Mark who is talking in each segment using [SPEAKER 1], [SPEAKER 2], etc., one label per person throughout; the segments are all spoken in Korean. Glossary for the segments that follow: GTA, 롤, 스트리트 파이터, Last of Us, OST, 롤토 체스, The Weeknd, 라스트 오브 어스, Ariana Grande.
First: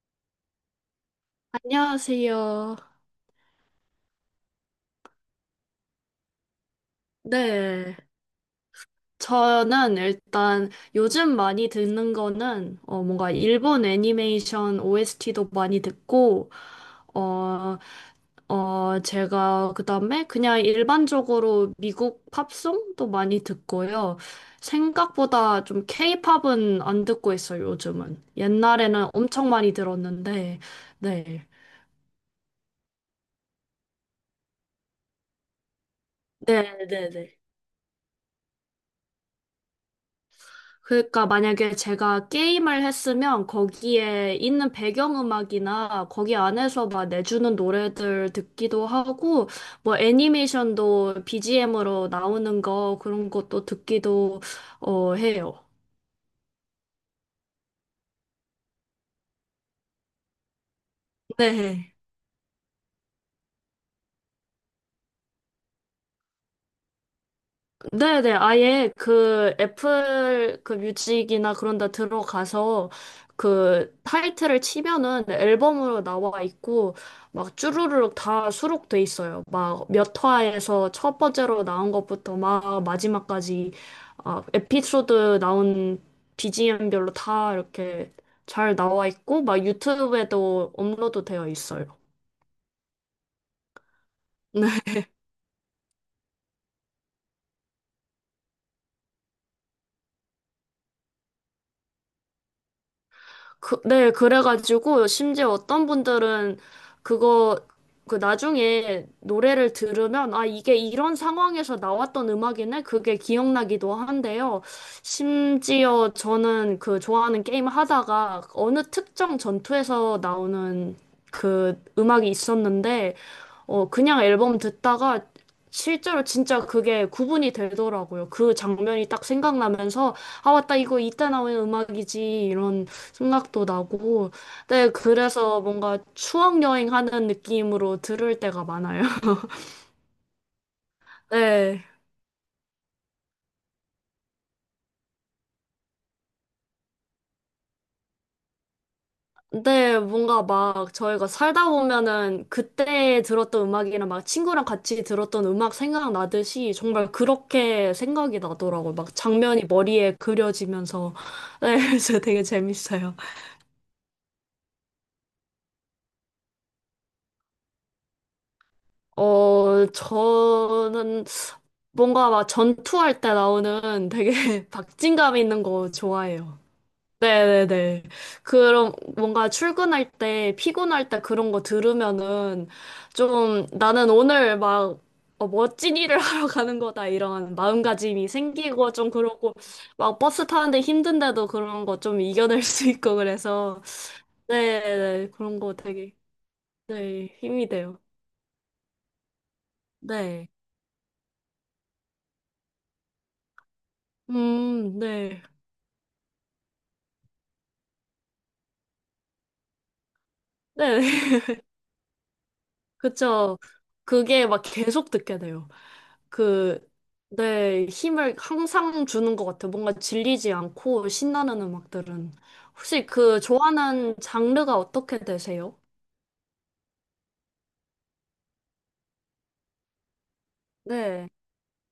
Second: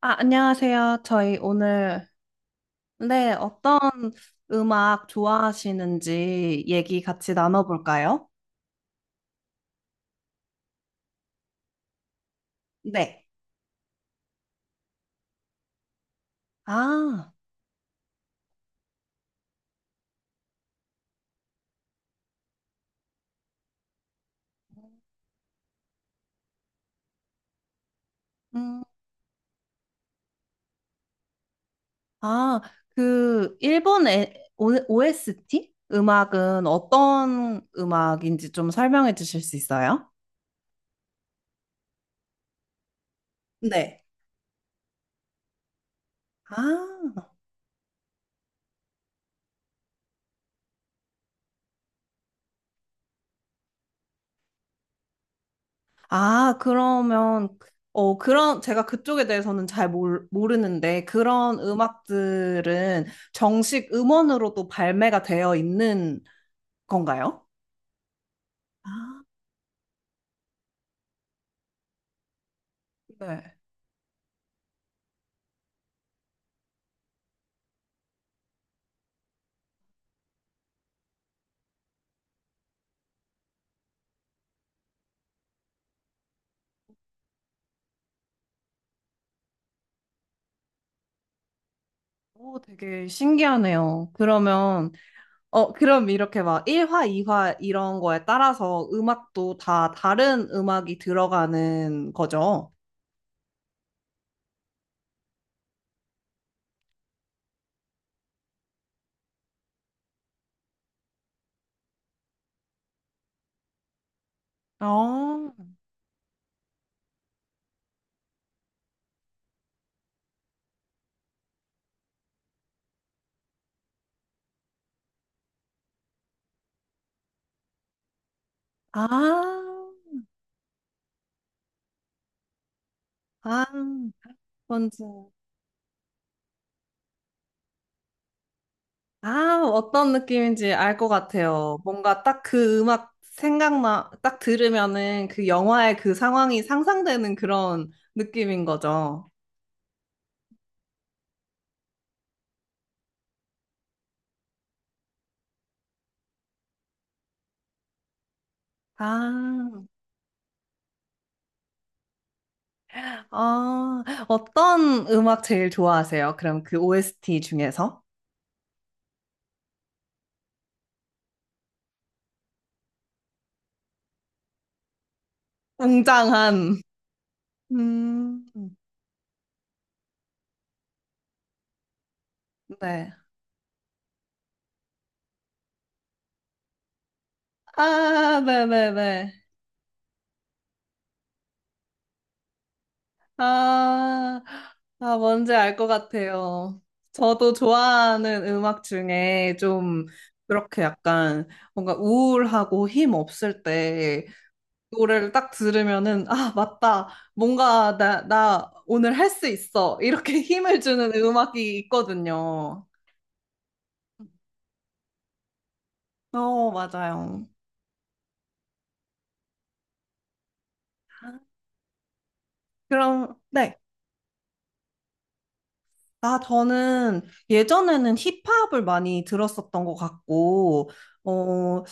[SPEAKER 1] 아, 안녕하세요. 저희 오늘,
[SPEAKER 2] 안녕하세요.
[SPEAKER 1] 네, 어떤 음악 좋아하시는지 얘기 같이
[SPEAKER 2] 네.
[SPEAKER 1] 나눠볼까요?
[SPEAKER 2] 저는 일단 요즘 많이 듣는 거는
[SPEAKER 1] 네.
[SPEAKER 2] 뭔가 일본 애니메이션 OST도 많이 듣고
[SPEAKER 1] 아,
[SPEAKER 2] 어 제가 그다음에 그냥 일반적으로 미국 팝송도 많이 듣고요. 생각보다 좀 케이팝은 안 듣고 있어요, 요즘은.
[SPEAKER 1] 음,
[SPEAKER 2] 옛날에는 엄청 많이 들었는데. 네.
[SPEAKER 1] 아, 그, 일본 에, OST? 음악은
[SPEAKER 2] 네, 네, 네.
[SPEAKER 1] 어떤 음악인지 좀 설명해 주실 수 있어요?
[SPEAKER 2] 그러니까 만약에 제가 게임을 했으면
[SPEAKER 1] 네.
[SPEAKER 2] 거기에 있는 배경음악이나 거기
[SPEAKER 1] 아,
[SPEAKER 2] 안에서 막 내주는 노래들 듣기도 하고 뭐 애니메이션도 BGM으로 나오는 거 그런 것도 듣기도 해요.
[SPEAKER 1] 아, 그러면, 어, 그런, 제가 그쪽에 대해서는 잘 모르는데, 그런
[SPEAKER 2] 네.
[SPEAKER 1] 음악들은 정식 음원으로도 발매가 되어 있는 건가요?
[SPEAKER 2] 네네,
[SPEAKER 1] 아,
[SPEAKER 2] 아예 그 애플 그 뮤직이나 그런 데 들어가서
[SPEAKER 1] 네.
[SPEAKER 2] 그 타이틀을 치면은 앨범으로 나와 있고 막 쭈루룩 다 수록돼 있어요. 막 몇 화에서 첫 번째로 나온 것부터 막 마지막까지 아, 에피소드 나온 BGM별로 다 이렇게 잘 나와 있고 막 유튜브에도 업로드 되어 있어요.
[SPEAKER 1] 오, 되게 신기하네요. 그러면, 어, 그럼 이렇게 막 1화, 2화 이런 거에 따라서 음악도 다 다른 음악이 들어가는 거죠?
[SPEAKER 2] 그, 네, 그래가지고 심지어 어떤 분들은 그거 그 나중에 노래를 들으면 아 이게 이런 상황에서 나왔던 음악이네 그게 기억나기도 한데요.
[SPEAKER 1] 어,
[SPEAKER 2] 심지어 저는 그 좋아하는 게임 하다가 어느 특정 전투에서 나오는 그 음악이 있었는데 그냥 앨범 듣다가 실제로 진짜 그게 구분이 되더라고요. 그 장면이 딱
[SPEAKER 1] 아,
[SPEAKER 2] 생각나면서 아 맞다 이거 이때 나오는 음악이지 이런
[SPEAKER 1] 아,
[SPEAKER 2] 생각도 나고. 네,
[SPEAKER 1] 뭔지.
[SPEAKER 2] 그래서 뭔가 추억 여행하는 느낌으로 들을 때가 많아요.
[SPEAKER 1] 아, 어떤 느낌인지 알 것 같아요.
[SPEAKER 2] 네.
[SPEAKER 1] 뭔가 딱 그 음악 생각나, 딱 들으면은 그 영화의 그 상황이 상상되는 그런 느낌인 거죠.
[SPEAKER 2] 근데 뭔가 막 저희가 살다 보면은 그때 들었던 음악이랑 막 친구랑 같이 들었던 음악 생각나듯이 정말 그렇게 생각이 나더라고요. 막 장면이
[SPEAKER 1] 아,
[SPEAKER 2] 머리에 그려지면서. 네, 그래서 되게 재밌어요.
[SPEAKER 1] 아, 어떤 음악 제일 좋아하세요? 그럼 그 OST 중에서?
[SPEAKER 2] 어, 저는 뭔가 막 전투할 때 나오는 되게 박진감 있는 거 좋아해요.
[SPEAKER 1] 웅장한.
[SPEAKER 2] 네네네.
[SPEAKER 1] 음,
[SPEAKER 2] 그럼 뭔가 출근할 때, 피곤할 때 그런 거 들으면은
[SPEAKER 1] 네.
[SPEAKER 2] 좀 나는 오늘 막 어, 멋진 일을 하러 가는 거다 이런 마음가짐이
[SPEAKER 1] 아,
[SPEAKER 2] 생기고 좀
[SPEAKER 1] 네네네.
[SPEAKER 2] 그러고 막 버스 타는데 힘든데도 그런 거 좀 이겨낼 수 있고 그래서
[SPEAKER 1] 아, 아,
[SPEAKER 2] 네네.
[SPEAKER 1] 뭔지
[SPEAKER 2] 그런 거
[SPEAKER 1] 알 것
[SPEAKER 2] 되게
[SPEAKER 1] 같아요.
[SPEAKER 2] 네,
[SPEAKER 1] 저도
[SPEAKER 2] 힘이 돼요.
[SPEAKER 1] 좋아하는 음악 중에 좀
[SPEAKER 2] 네.
[SPEAKER 1] 그렇게 약간 뭔가 우울하고 힘 없을 때 노래를
[SPEAKER 2] 네.
[SPEAKER 1] 딱 들으면은, 아, 맞다. 뭔가 나 오늘 할 수 있어. 이렇게 힘을
[SPEAKER 2] 네.
[SPEAKER 1] 주는 음악이 있거든요.
[SPEAKER 2] 그쵸. 그게 막 계속 듣게 돼요.
[SPEAKER 1] 어,
[SPEAKER 2] 그,
[SPEAKER 1] 맞아요.
[SPEAKER 2] 내 힘을 항상 주는 것 같아요. 뭔가 질리지 않고 신나는 음악들은. 혹시
[SPEAKER 1] 그럼,
[SPEAKER 2] 그
[SPEAKER 1] 네.
[SPEAKER 2] 좋아하는 장르가 어떻게 되세요?
[SPEAKER 1] 아, 저는 예전에는 힙합을 많이 들었었던 것 같고,
[SPEAKER 2] 네,
[SPEAKER 1] 어,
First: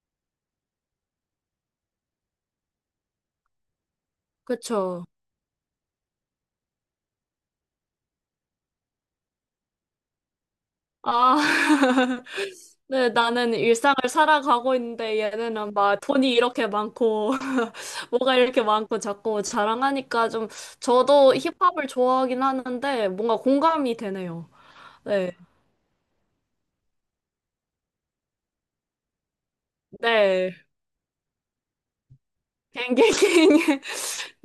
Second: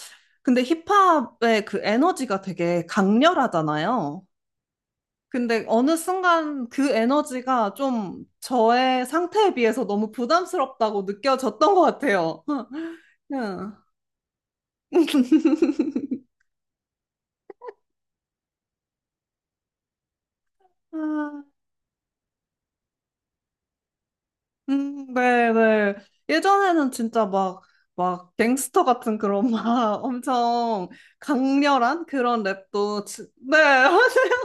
[SPEAKER 1] 근데 힙합의 그 에너지가 되게 강렬하잖아요.
[SPEAKER 2] 그쵸.
[SPEAKER 1] 근데 어느 순간 그 에너지가 좀 저의 상태에 비해서 너무 부담스럽다고
[SPEAKER 2] 아,
[SPEAKER 1] 느껴졌던 것 같아요.
[SPEAKER 2] 네, 나는 일상을 살아가고
[SPEAKER 1] 응
[SPEAKER 2] 있는데 얘네는 막 돈이 이렇게 많고, 뭐가 이렇게 많고 자꾸 자랑하니까 좀, 저도 힙합을 좋아하긴 하는데 뭔가 공감이 되네요. 네,
[SPEAKER 1] 네, 네. 예전에는 진짜 막, 막, 갱스터 같은 그런 막
[SPEAKER 2] 네.
[SPEAKER 1] 엄청 강렬한 그런 랩도, 네,
[SPEAKER 2] 갱갱갱.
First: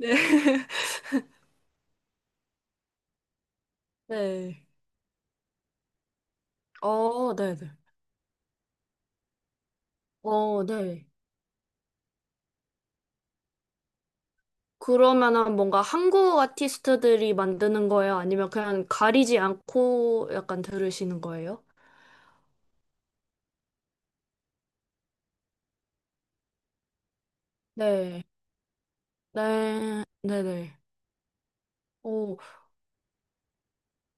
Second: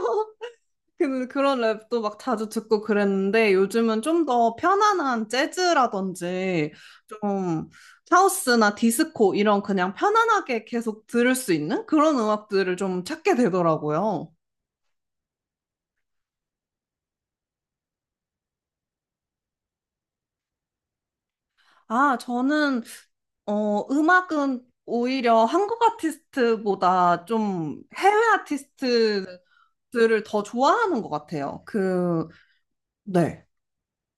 [SPEAKER 2] 네.
[SPEAKER 1] 그, 그런 랩도 막 자주 듣고 그랬는데 요즘은 좀 더
[SPEAKER 2] 네.
[SPEAKER 1] 편안한 재즈라든지
[SPEAKER 2] 어,
[SPEAKER 1] 좀
[SPEAKER 2] 네네.
[SPEAKER 1] 하우스나 디스코 이런 그냥
[SPEAKER 2] 어,
[SPEAKER 1] 편안하게 계속
[SPEAKER 2] 네.
[SPEAKER 1] 들을 수 있는 그런 음악들을 좀 찾게 되더라고요.
[SPEAKER 2] 그러면은 뭔가 한국 아티스트들이 만드는 거예요? 아니면 그냥 가리지 않고 약간 들으시는 거예요?
[SPEAKER 1] 아, 저는 어, 음악은 오히려 한국 아티스트보다 좀 해외
[SPEAKER 2] 네.
[SPEAKER 1] 아티스트들을
[SPEAKER 2] 네.
[SPEAKER 1] 더
[SPEAKER 2] 네네.
[SPEAKER 1] 좋아하는 것 같아요. 그,
[SPEAKER 2] 오
[SPEAKER 1] 네.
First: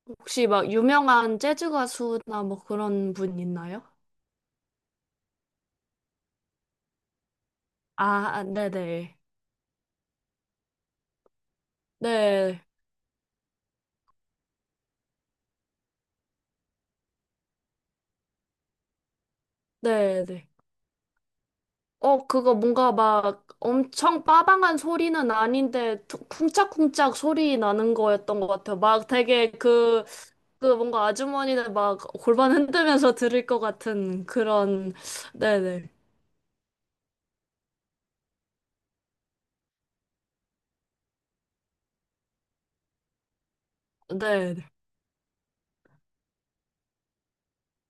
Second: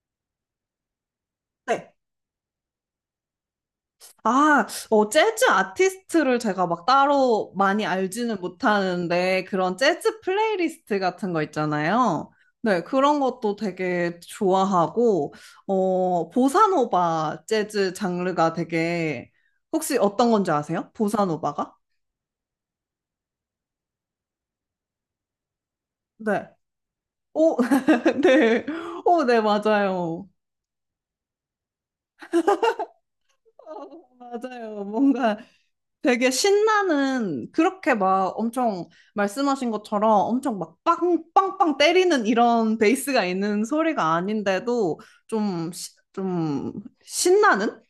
[SPEAKER 2] 혹시 막 유명한 재즈
[SPEAKER 1] 네.
[SPEAKER 2] 가수나 뭐 그런 분 있나요?
[SPEAKER 1] 아, 어, 재즈 아티스트를 제가 막 따로 많이
[SPEAKER 2] 아,
[SPEAKER 1] 알지는
[SPEAKER 2] 아, 네네.
[SPEAKER 1] 못하는데, 그런 재즈 플레이리스트 같은 거 있잖아요.
[SPEAKER 2] 네.
[SPEAKER 1] 네, 그런 것도 되게 좋아하고, 어, 보사노바 재즈 장르가 되게, 혹시 어떤
[SPEAKER 2] 네네.
[SPEAKER 1] 건지 아세요? 보사노바가?
[SPEAKER 2] 어, 그거 뭔가 막 엄청 빠방한 소리는 아닌데 퉁
[SPEAKER 1] 네.
[SPEAKER 2] 쿵짝쿵짝 소리
[SPEAKER 1] 오,
[SPEAKER 2] 나는 거였던 것
[SPEAKER 1] 네.
[SPEAKER 2] 같아요. 막
[SPEAKER 1] 오, 네,
[SPEAKER 2] 되게 그,
[SPEAKER 1] 맞아요.
[SPEAKER 2] 그 뭔가 아주머니들 막 골반 흔들면서 들을 것
[SPEAKER 1] 어,
[SPEAKER 2] 같은
[SPEAKER 1] 맞아요.
[SPEAKER 2] 그런,
[SPEAKER 1] 뭔가
[SPEAKER 2] 네네.
[SPEAKER 1] 되게 신나는, 그렇게 막 엄청 말씀하신 것처럼 엄청 막 빵, 빵빵 때리는 이런 베이스가 있는 소리가
[SPEAKER 2] 네.
[SPEAKER 1] 아닌데도 좀, 좀 신나는?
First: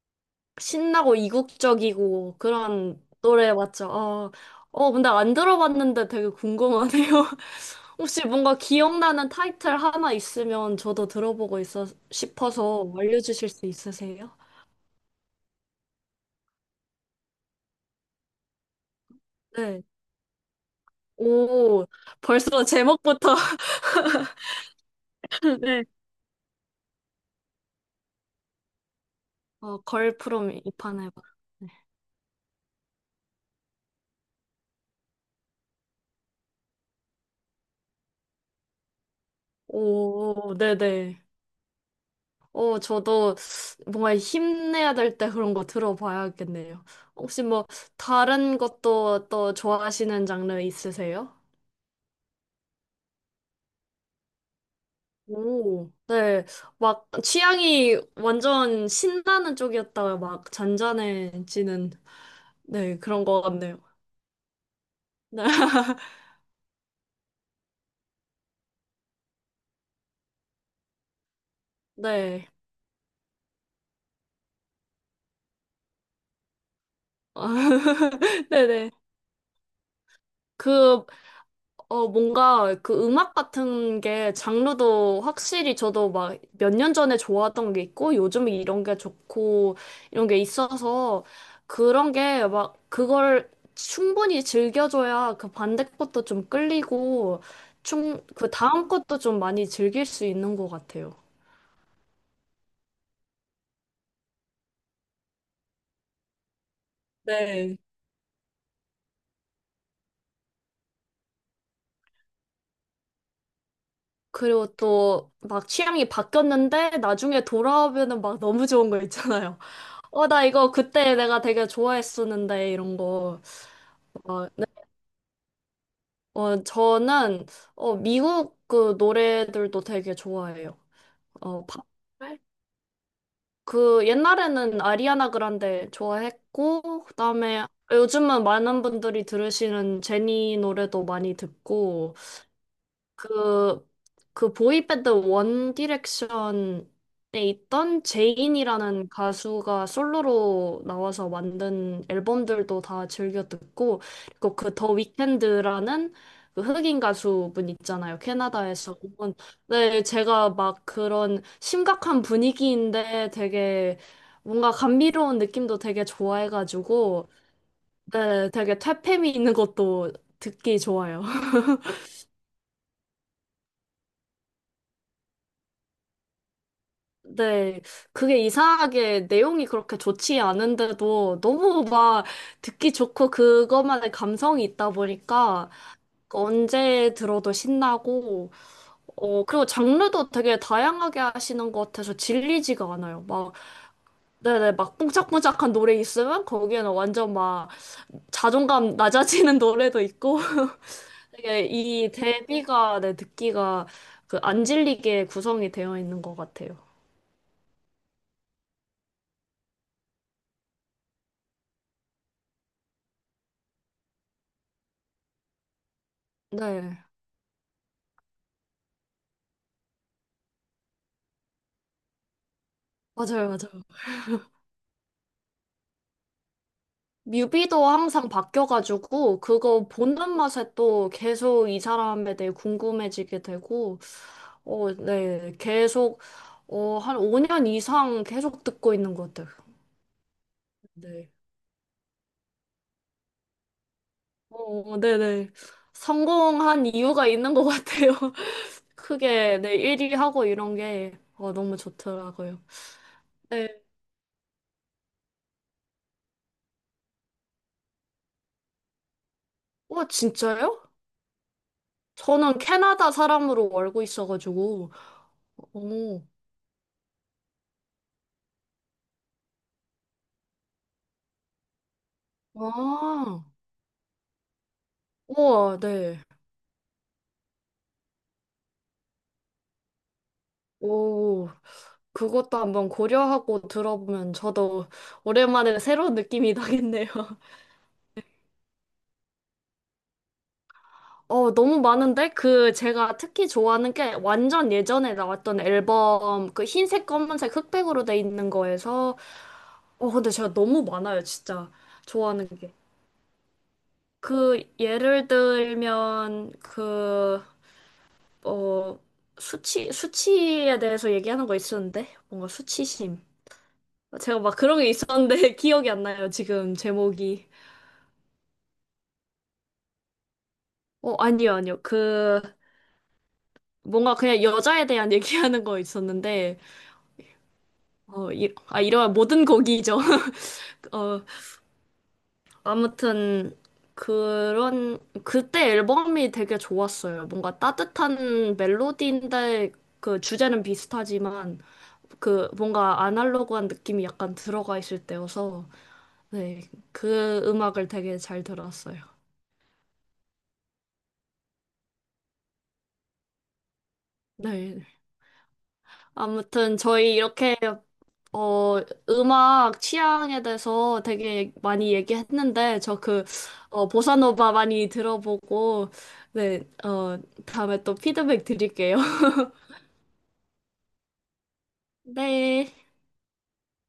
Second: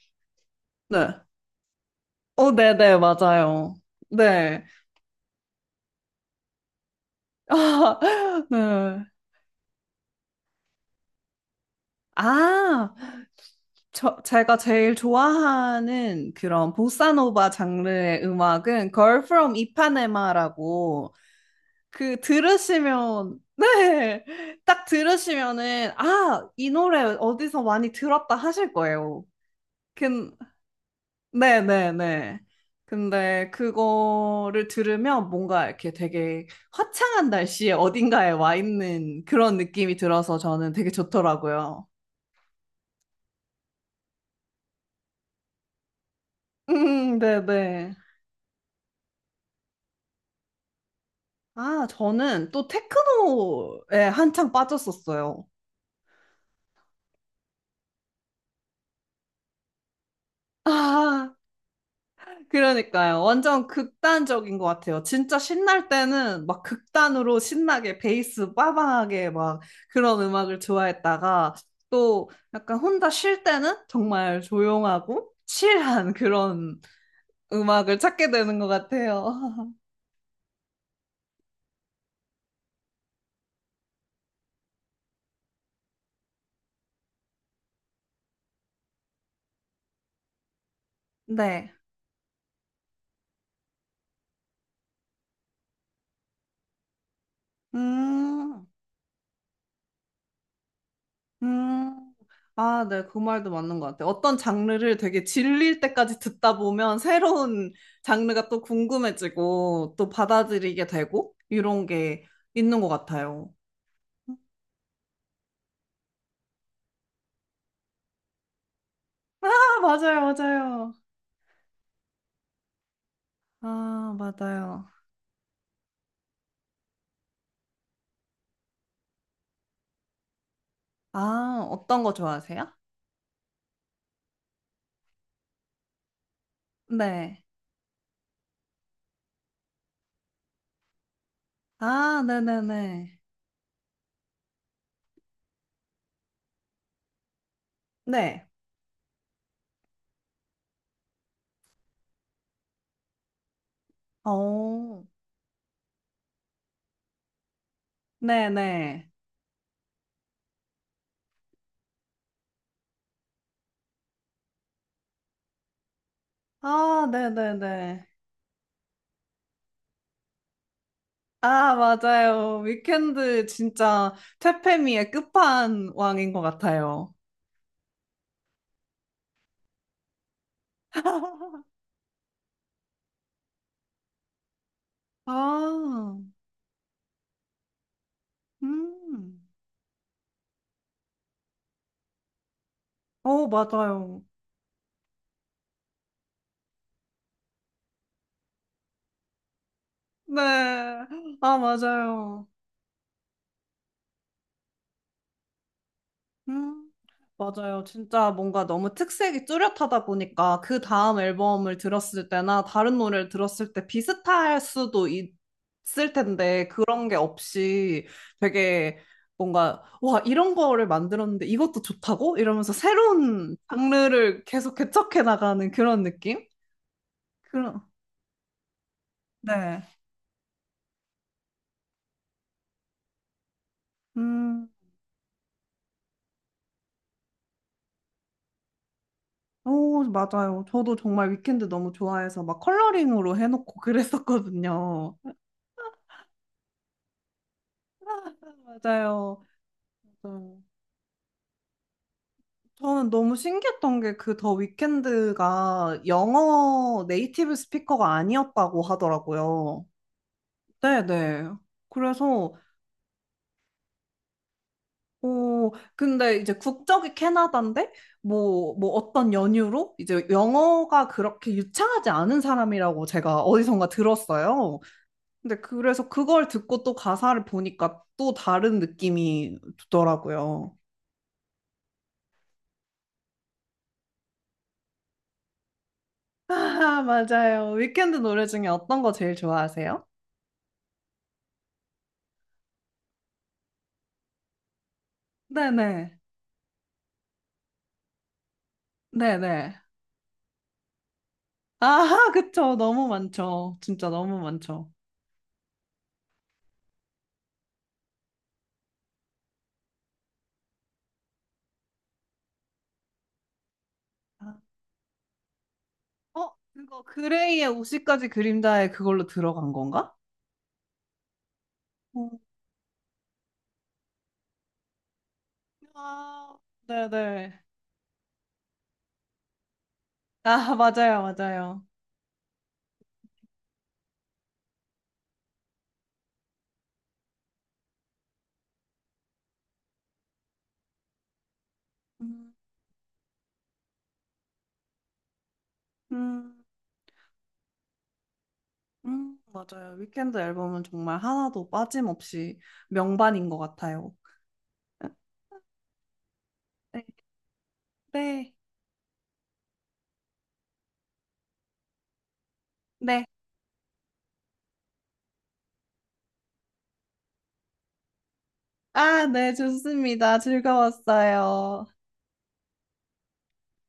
[SPEAKER 1] 네.
[SPEAKER 2] 신나고 이국적이고
[SPEAKER 1] 오, 네네,
[SPEAKER 2] 그런 노래
[SPEAKER 1] 맞아요.
[SPEAKER 2] 맞죠? 어,
[SPEAKER 1] 네.
[SPEAKER 2] 어, 근데 안 들어봤는데 되게 궁금하네요. 혹시
[SPEAKER 1] 아,
[SPEAKER 2] 뭔가
[SPEAKER 1] 네.
[SPEAKER 2] 기억나는 타이틀 하나 있으면 저도 들어보고 있어 싶어서
[SPEAKER 1] 아,
[SPEAKER 2] 알려주실 수 있으세요?
[SPEAKER 1] 제가 제일 좋아하는 그런 보사노바 장르의 음악은 Girl from
[SPEAKER 2] 네.
[SPEAKER 1] Ipanema라고
[SPEAKER 2] 오,
[SPEAKER 1] 그
[SPEAKER 2] 벌써 제목부터.
[SPEAKER 1] 들으시면 네, 딱
[SPEAKER 2] 네.
[SPEAKER 1] 들으시면은 아, 이 노래 어디서 많이 들었다 하실 거예요.
[SPEAKER 2] 어,
[SPEAKER 1] 근,
[SPEAKER 2] 걸프롬 이판해봐.
[SPEAKER 1] 네,
[SPEAKER 2] 네.
[SPEAKER 1] 네, 네. 근데 그거를 들으면 뭔가 이렇게 되게 화창한 날씨에 어딘가에 와 있는 그런 느낌이 들어서
[SPEAKER 2] 오,
[SPEAKER 1] 저는 되게
[SPEAKER 2] 네네.
[SPEAKER 1] 좋더라고요.
[SPEAKER 2] 어, 저도 뭔가 힘내야 될 때 그런 거 들어봐야겠네요.
[SPEAKER 1] 네,
[SPEAKER 2] 혹시 뭐
[SPEAKER 1] 네.
[SPEAKER 2] 다른 것도 또 좋아하시는 장르 있으세요?
[SPEAKER 1] 아, 저는 또 테크노에 한창 빠졌었어요.
[SPEAKER 2] 오, 네. 막 취향이 완전 신나는 쪽이었다가 막
[SPEAKER 1] 아,
[SPEAKER 2] 잔잔해지는 네,
[SPEAKER 1] 그러니까요.
[SPEAKER 2] 그런 거
[SPEAKER 1] 완전
[SPEAKER 2] 같네요.
[SPEAKER 1] 극단적인 것 같아요. 진짜
[SPEAKER 2] 네.
[SPEAKER 1] 신날 때는 막 극단으로 신나게 베이스 빠방하게 막 그런 음악을 좋아했다가 또
[SPEAKER 2] 네.
[SPEAKER 1] 약간 혼자 쉴 때는 정말 조용하고 칠한 그런 음악을 찾게 되는 것
[SPEAKER 2] 네네.
[SPEAKER 1] 같아요.
[SPEAKER 2] 그 어, 뭔가 그 음악 같은 게 장르도 확실히 저도 막 몇 년 전에 좋아하던 게 있고 요즘 이런 게 좋고 이런 게 있어서
[SPEAKER 1] 네.
[SPEAKER 2] 그런 게 막 그걸 충분히 즐겨줘야 그 반대 것도 좀 끌리고 충, 그
[SPEAKER 1] 음.
[SPEAKER 2] 다음 것도 좀 많이 즐길 수 있는 것 같아요.
[SPEAKER 1] 음, 아, 네, 그 말도 맞는 것 같아요. 어떤 장르를 되게 질릴 때까지 듣다 보면 새로운
[SPEAKER 2] 네.
[SPEAKER 1] 장르가 또 궁금해지고 또 받아들이게 되고 이런 게 있는 것 같아요. 음.
[SPEAKER 2] 그리고 또 막 취향이 바뀌었는데 나중에 돌아오면은 막 너무 좋은 거
[SPEAKER 1] 아,
[SPEAKER 2] 있잖아요.
[SPEAKER 1] 맞아요,
[SPEAKER 2] 어, 나 이거
[SPEAKER 1] 맞아요.
[SPEAKER 2] 그때 내가 되게 좋아했었는데 이런 거.
[SPEAKER 1] 아,
[SPEAKER 2] 어, 네.
[SPEAKER 1] 맞아요.
[SPEAKER 2] 어, 저는 어, 미국 그 노래들도 되게 좋아해요. 어,
[SPEAKER 1] 아,
[SPEAKER 2] 팝.
[SPEAKER 1] 어떤 거 좋아하세요?
[SPEAKER 2] 그 옛날에는 아리아나 그란데 좋아했고
[SPEAKER 1] 네.
[SPEAKER 2] 그다음에 요즘은 많은 분들이 들으시는 제니 노래도 많이 듣고
[SPEAKER 1] 아, 네네네.
[SPEAKER 2] 그, 그 보이밴드 원 디렉션에 있던
[SPEAKER 1] 네.
[SPEAKER 2] 제인이라는 가수가 솔로로 나와서 만든 앨범들도 다 즐겨 듣고, 그리고 그 더
[SPEAKER 1] 어,
[SPEAKER 2] 위켄드라는 그 흑인 가수분 있잖아요. 캐나다에서.
[SPEAKER 1] 네네.
[SPEAKER 2] 그분. 네, 제가 막 그런 심각한 분위기인데 되게 뭔가 감미로운 느낌도 되게
[SPEAKER 1] 아,
[SPEAKER 2] 좋아해가지고,
[SPEAKER 1] 네네네.
[SPEAKER 2] 네, 되게 퇴폐미 있는 것도 듣기 좋아요.
[SPEAKER 1] 아, 맞아요. 위켄드 진짜 퇴폐미의 끝판왕인 것 같아요.
[SPEAKER 2] 네, 그게 이상하게 내용이 그렇게 좋지 않은데도 너무 막 듣기 좋고 그것만의 감성이 있다 보니까
[SPEAKER 1] 아,
[SPEAKER 2] 언제 들어도 신나고,
[SPEAKER 1] 음.
[SPEAKER 2] 어, 그리고 장르도 되게 다양하게 하시는 것 같아서 질리지가 않아요.
[SPEAKER 1] 어,
[SPEAKER 2] 막,
[SPEAKER 1] 맞아요.
[SPEAKER 2] 네네, 막 뽕짝뽕짝한 노래 있으면 거기에는 완전 막 자존감 낮아지는 노래도 있고
[SPEAKER 1] 네. 아,
[SPEAKER 2] 되게 이
[SPEAKER 1] 맞아요.
[SPEAKER 2] 대비가 네, 듣기가 그 안 질리게 구성이 되어 있는 것 같아요.
[SPEAKER 1] 음, 맞아요. 진짜 뭔가 너무 특색이 뚜렷하다 보니까 그 다음 앨범을 들었을 때나 다른 노래를 들었을 때 비슷할 수도 있- 을 텐데
[SPEAKER 2] 네,
[SPEAKER 1] 그런 게 없이 되게 뭔가 와, 이런 거를 만들었는데 이것도 좋다고? 이러면서
[SPEAKER 2] 맞아요,
[SPEAKER 1] 새로운
[SPEAKER 2] 맞아요.
[SPEAKER 1] 장르를 계속 개척해 나가는 그런 느낌? 그런,
[SPEAKER 2] 뮤비도 항상 바뀌어가지고
[SPEAKER 1] 네.
[SPEAKER 2] 그거 보는 맛에 또 계속 이 사람에 대해 궁금해지게 되고
[SPEAKER 1] 음,
[SPEAKER 2] 어, 네, 계속 어, 한 5년 이상 계속 듣고 있는 것 같아요.
[SPEAKER 1] 오, 맞아요. 저도 정말
[SPEAKER 2] 네.
[SPEAKER 1] 위켄드 너무 좋아해서 막 컬러링으로 해놓고
[SPEAKER 2] 어,
[SPEAKER 1] 그랬었거든요.
[SPEAKER 2] 네네. 성공한 이유가 있는 것 같아요.
[SPEAKER 1] 맞아요. 맞아요.
[SPEAKER 2] 크게 네, 1위 하고 이런 게 어, 너무 좋더라고요.
[SPEAKER 1] 저는 너무
[SPEAKER 2] 네.
[SPEAKER 1] 신기했던 게 그 더 위켄드가 영어 네이티브 스피커가 아니었다고 하더라고요.
[SPEAKER 2] 와, 진짜요?
[SPEAKER 1] 네네. 그래서,
[SPEAKER 2] 저는 캐나다 사람으로 알고 있어가지고.
[SPEAKER 1] 어,
[SPEAKER 2] 오.
[SPEAKER 1] 근데 이제 국적이 캐나다인데, 뭐, 뭐 어떤 연유로 이제 영어가 그렇게 유창하지 않은 사람이라고 제가
[SPEAKER 2] 아.
[SPEAKER 1] 어디선가 들었어요. 근데
[SPEAKER 2] 우와,
[SPEAKER 1] 그래서
[SPEAKER 2] 네.
[SPEAKER 1] 그걸 듣고 또 가사를 보니까 또 다른 느낌이 들더라고요.
[SPEAKER 2] 오, 그것도 한번 고려하고 들어보면 저도 오랜만에 새로운 느낌이
[SPEAKER 1] 아,
[SPEAKER 2] 나겠네요.
[SPEAKER 1] 맞아요. 위켄드 노래 중에 어떤 거 제일 좋아하세요?
[SPEAKER 2] 어, 너무 많은데? 그 제가 특히 좋아하는 게 완전 예전에 나왔던
[SPEAKER 1] 네네.
[SPEAKER 2] 앨범 그 흰색, 검은색, 흑백으로 돼 있는 거에서
[SPEAKER 1] 네네.
[SPEAKER 2] 어, 근데 제가 너무 많아요, 진짜.
[SPEAKER 1] 아하,
[SPEAKER 2] 좋아하는 게.
[SPEAKER 1] 그쵸. 너무 많죠. 진짜 너무
[SPEAKER 2] 그
[SPEAKER 1] 많죠.
[SPEAKER 2] 예를 들면 그 어, 수치, 수치에 대해서 얘기하는 거 있었는데? 뭔가 수치심. 제가
[SPEAKER 1] 아,
[SPEAKER 2] 막 그런 게 있었는데 기억이 안 나요,
[SPEAKER 1] 어,
[SPEAKER 2] 지금
[SPEAKER 1] 그거
[SPEAKER 2] 제목이.
[SPEAKER 1] 그레이의 50가지 그림자에 그걸로 들어간 건가?
[SPEAKER 2] 어, 아니요, 아니요. 그,
[SPEAKER 1] 어.
[SPEAKER 2] 뭔가 그냥 여자에 대한 얘기하는 거
[SPEAKER 1] 아,
[SPEAKER 2] 있었는데,
[SPEAKER 1] 네네.
[SPEAKER 2] 어, 이, 아, 이런 모든 곡이죠.
[SPEAKER 1] 아, 맞아요,
[SPEAKER 2] 어,
[SPEAKER 1] 맞아요.
[SPEAKER 2] 아무튼, 그런, 그때 앨범이 되게 좋았어요. 뭔가 따뜻한 멜로디인데, 그 주제는 비슷하지만, 그
[SPEAKER 1] 음,
[SPEAKER 2] 뭔가 아날로그한 느낌이 약간 들어가 있을 때여서, 네,
[SPEAKER 1] 음,
[SPEAKER 2] 그 음악을 되게 잘 들었어요.
[SPEAKER 1] 맞아요. 위켄드 앨범은 정말 하나도 빠짐없이 명반인 것 같아요.
[SPEAKER 2] 네. 아무튼
[SPEAKER 1] 네,
[SPEAKER 2] 저희 이렇게
[SPEAKER 1] 네.
[SPEAKER 2] 어, 음악 취향에 대해서 되게 많이 얘기했는데, 저
[SPEAKER 1] 네.
[SPEAKER 2] 그, 어, 보사노바 많이 들어보고, 네, 어, 다음에 또 피드백 드릴게요.
[SPEAKER 1] 아, 네, 좋습니다. 즐거웠어요.
[SPEAKER 2] 네.